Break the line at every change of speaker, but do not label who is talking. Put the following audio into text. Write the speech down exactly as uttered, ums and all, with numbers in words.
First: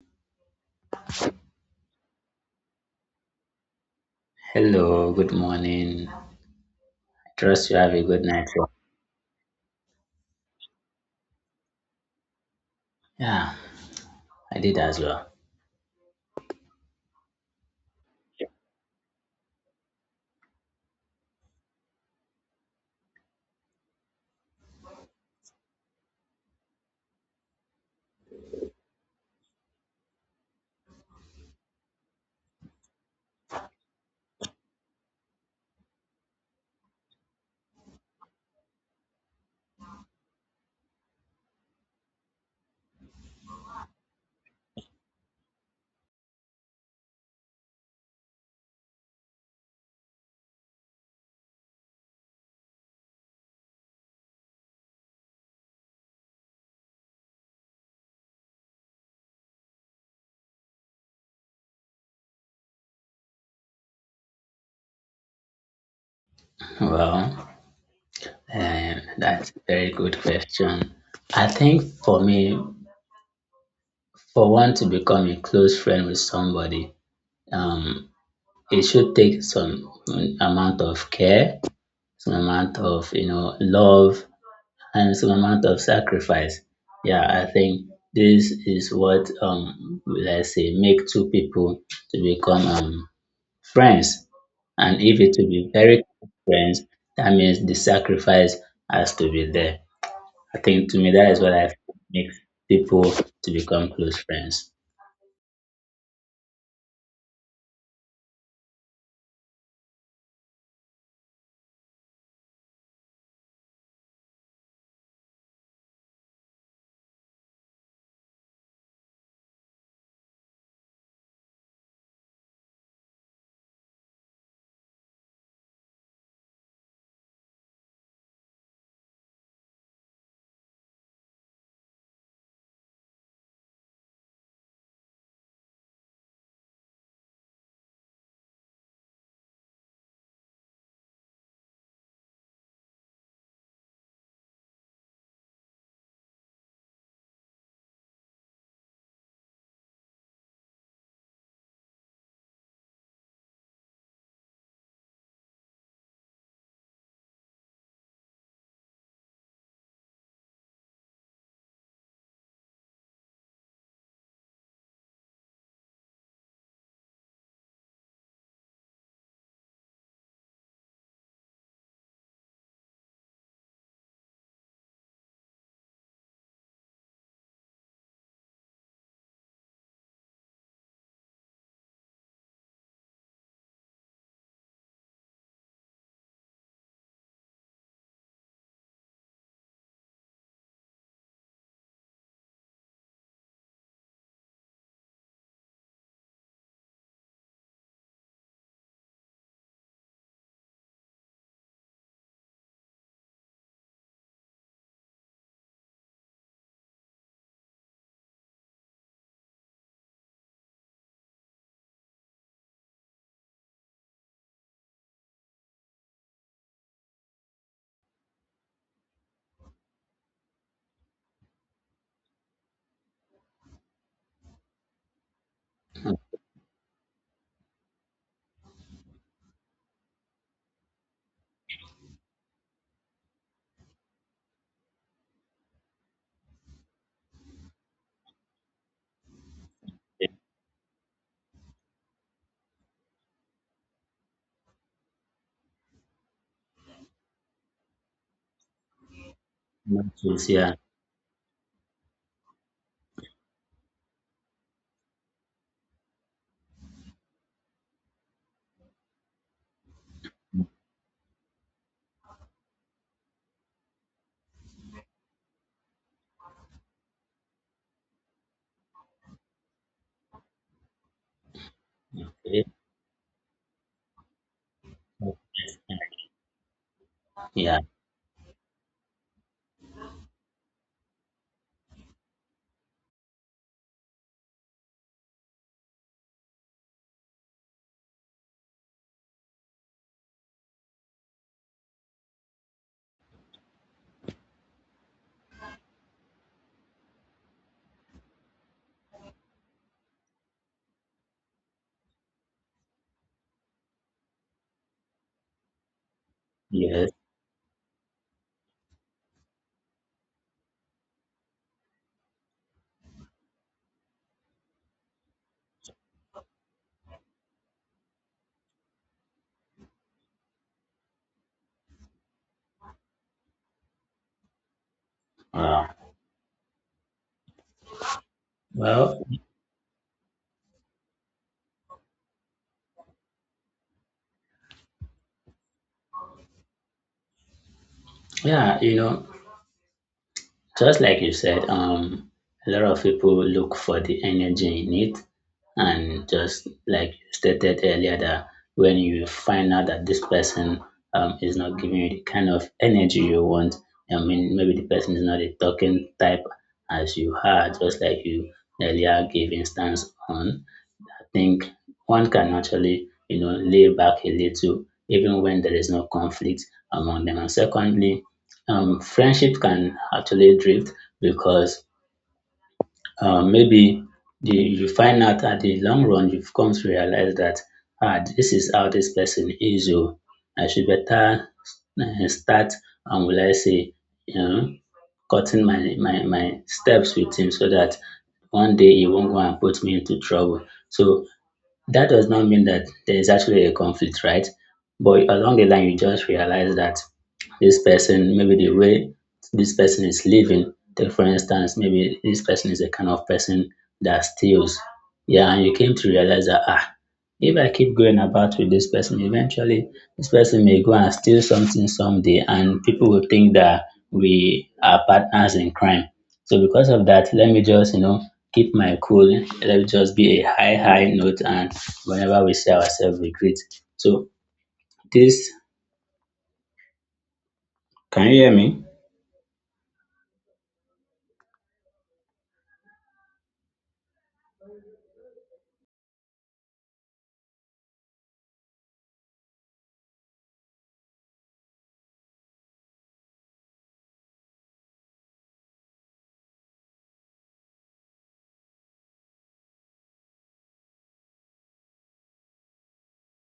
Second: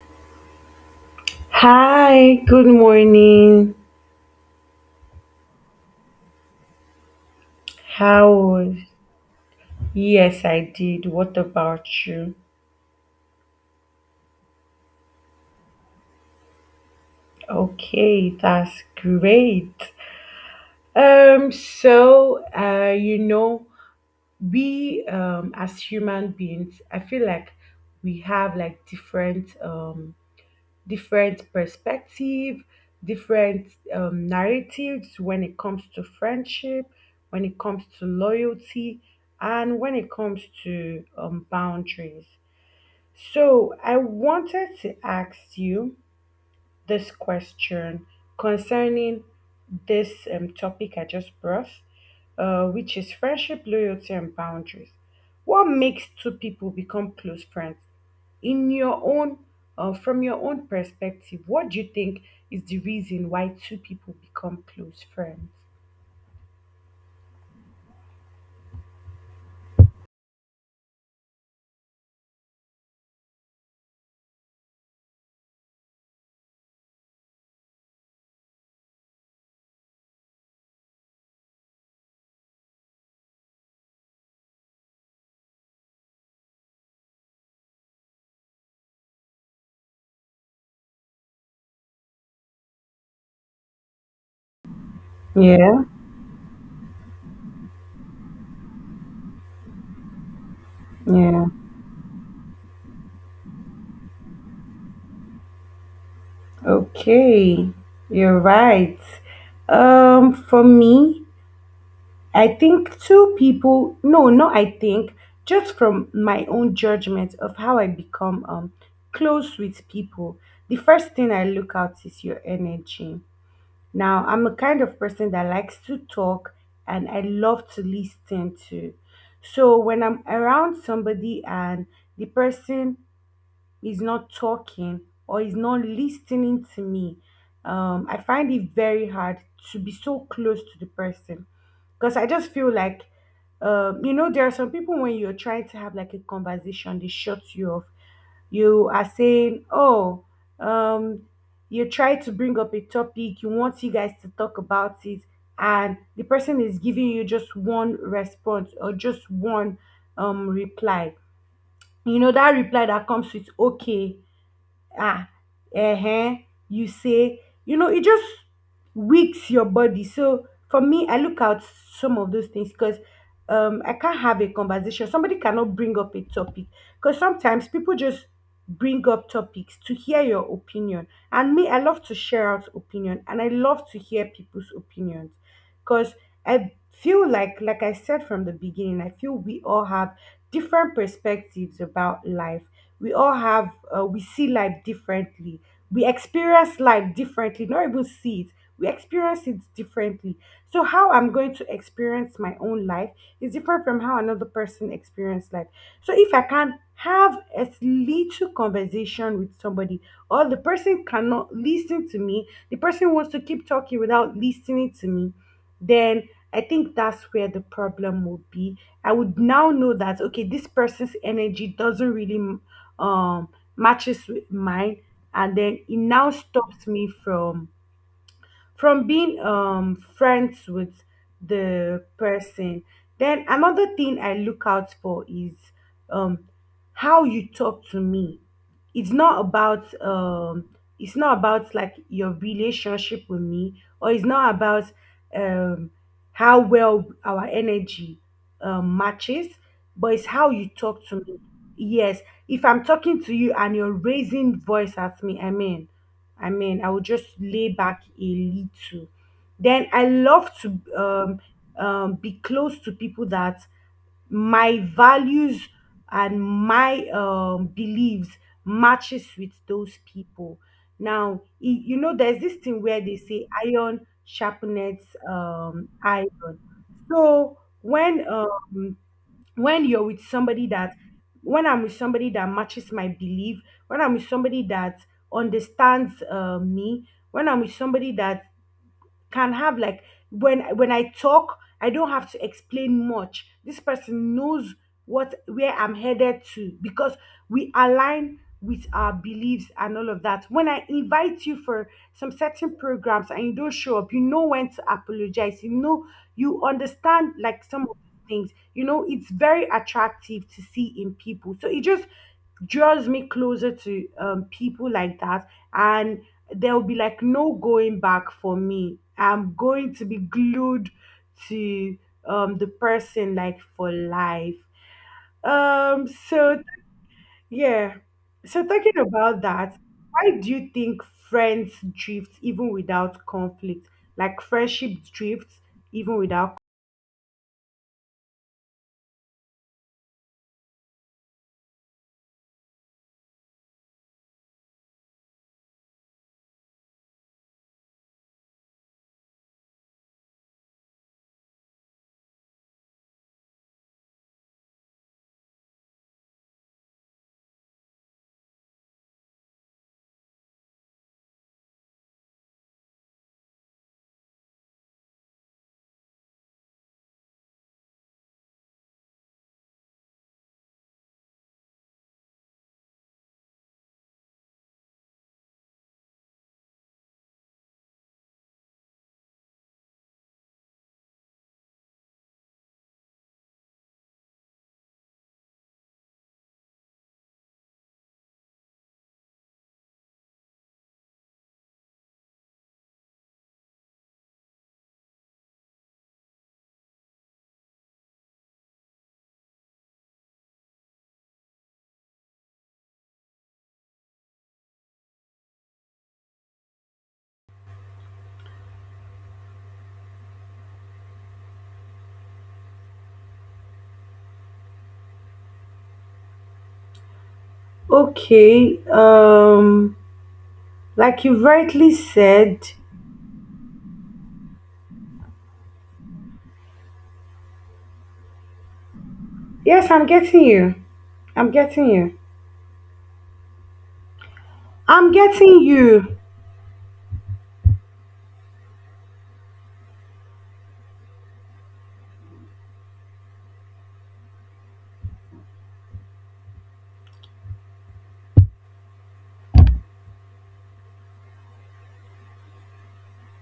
Hi, good morning.
Hello, good morning. I trust you have a good
How
night. Sir.
was? Yes, I did. What about you?
Yeah, I did as well.
Okay, that's great. Um, so uh, you know, we um as human beings, I feel like we have like different um different perspective, different um narratives when it comes to friendship, when it comes to loyalty, and when it comes to um boundaries. So, I wanted to ask you this question concerning this um, topic I just brought, uh, which is friendship, loyalty, and boundaries. What makes two people become close friends? In your own, uh, from your own perspective, what do you think is the reason why two people become close friends?
Well, um, that's a very good question. I think for me, for one to become a close friend with somebody, um, it should take some amount of care, some amount of you know love, and some amount of sacrifice. Yeah, I think this is what um let's say make two people to become um friends, and if it will be
Yeah,
very close friends, that means the sacrifice has to be there. I think to me that is
yeah.
what I feel makes people to become close friends.
Okay. You're right. Um, for me, I think two people, no, not I think, just from my own judgment of how I become um, close with people, the first thing I look out is your energy. Now, I'm a kind of person that likes to talk and I love to listen to. So, when I'm around somebody and the person is not talking or is not listening to me, um, I find it very hard to be so close to the person because I just feel like, um, you know, there are some people when you're trying to have like a conversation, they shut you off. You are saying, oh, um, you try to bring up a topic, you want you guys to talk about it, and the person is giving you just one response or just one um reply. You know, that reply that comes with okay, ah, uh, you say, you know, it just weaks your body. So for me, I look out some of those things because um I can't have a conversation somebody cannot bring up a topic, because sometimes people just bring up topics to hear your opinion, and me, I love to share out opinion and I love to hear people's opinions, because I feel like like I said from the beginning, I feel we all have different perspectives about life. We all have uh, we see life differently. We experience life differently, not even see it, we experience it differently. So how I'm going to experience my own life is different from how another person experiences life. So if I can have as little conversation with somebody, or the person cannot listen to me, the person wants to keep talking without listening to me, then I think that's where the problem would be. I would now know that okay, this person's energy doesn't really um matches with mine, and then it now stops me from from being um friends with the person. Then another thing I look out for is um how you talk to me. It's not about um it's not about like your relationship with me, or it's not about um how well our energy um, matches, but
Much
it's how you
easier.
talk to me. Yes, if I'm talking to you and you're raising voice at me, i mean I mean, I would just lay back a little. Then I love to um, um, be close to people that my values and my um, beliefs matches with those people. Now, y- you know, there's this thing where they say iron sharpens um, iron. So
Yeah.
when um, when you're with somebody that when I'm with somebody that matches my belief, when I'm with somebody that understands uh, me, when I'm with somebody that can have like when when I talk, I don't have to explain much. This person knows what where I'm headed to because we align with our beliefs and all of that. When I invite you for some certain programs and you don't show up, you know when to apologize. You know, you
Yes.
understand like some of the things. You know it's very attractive to see in people. So it just draws me closer to um, people like that, and there will be like no going back for me. I'm going to be glued to um, the person, like for life.
Wow.
um so yeah. So talking
Well,
about that, why do you think friends drift even without conflict? Like friendship drifts even without.
yeah, you know, just like you said, um, a lot of people look for the energy in it, and just like you stated earlier that when you find out that this person um, is not giving you the kind of energy you want. I mean, maybe the person is not a talking type as you are. Just like you earlier gave instance on, I think one can actually, you know, lay back a little even when there is no conflict among them. And secondly, um, friendship can actually drift because uh, maybe the, you find out at the long run, you've come to realize that, ah, this is how this person is. Oh, I should better uh, start, and will I say, you know, cutting my, my, my steps with him so that one day he won't go and put me into trouble. So that does not mean that there is actually a conflict, right? But along the line, you just realize that this person, maybe the way this person is living, take for instance, maybe this person is a kind of person that steals. Yeah, and you came to realize that, ah, if I keep going about with this person, eventually this person may go and steal something someday, and people will think that we are partners in crime. So because of that, let me just, you know, keep
Okay.
my cool. Let me
Um
just be a high, high
like
note
you
and
rightly
whenever we
said.
see ourselves, we greet. So this, can you hear me?
Yes, I'm getting you. I'm getting you. I'm getting you.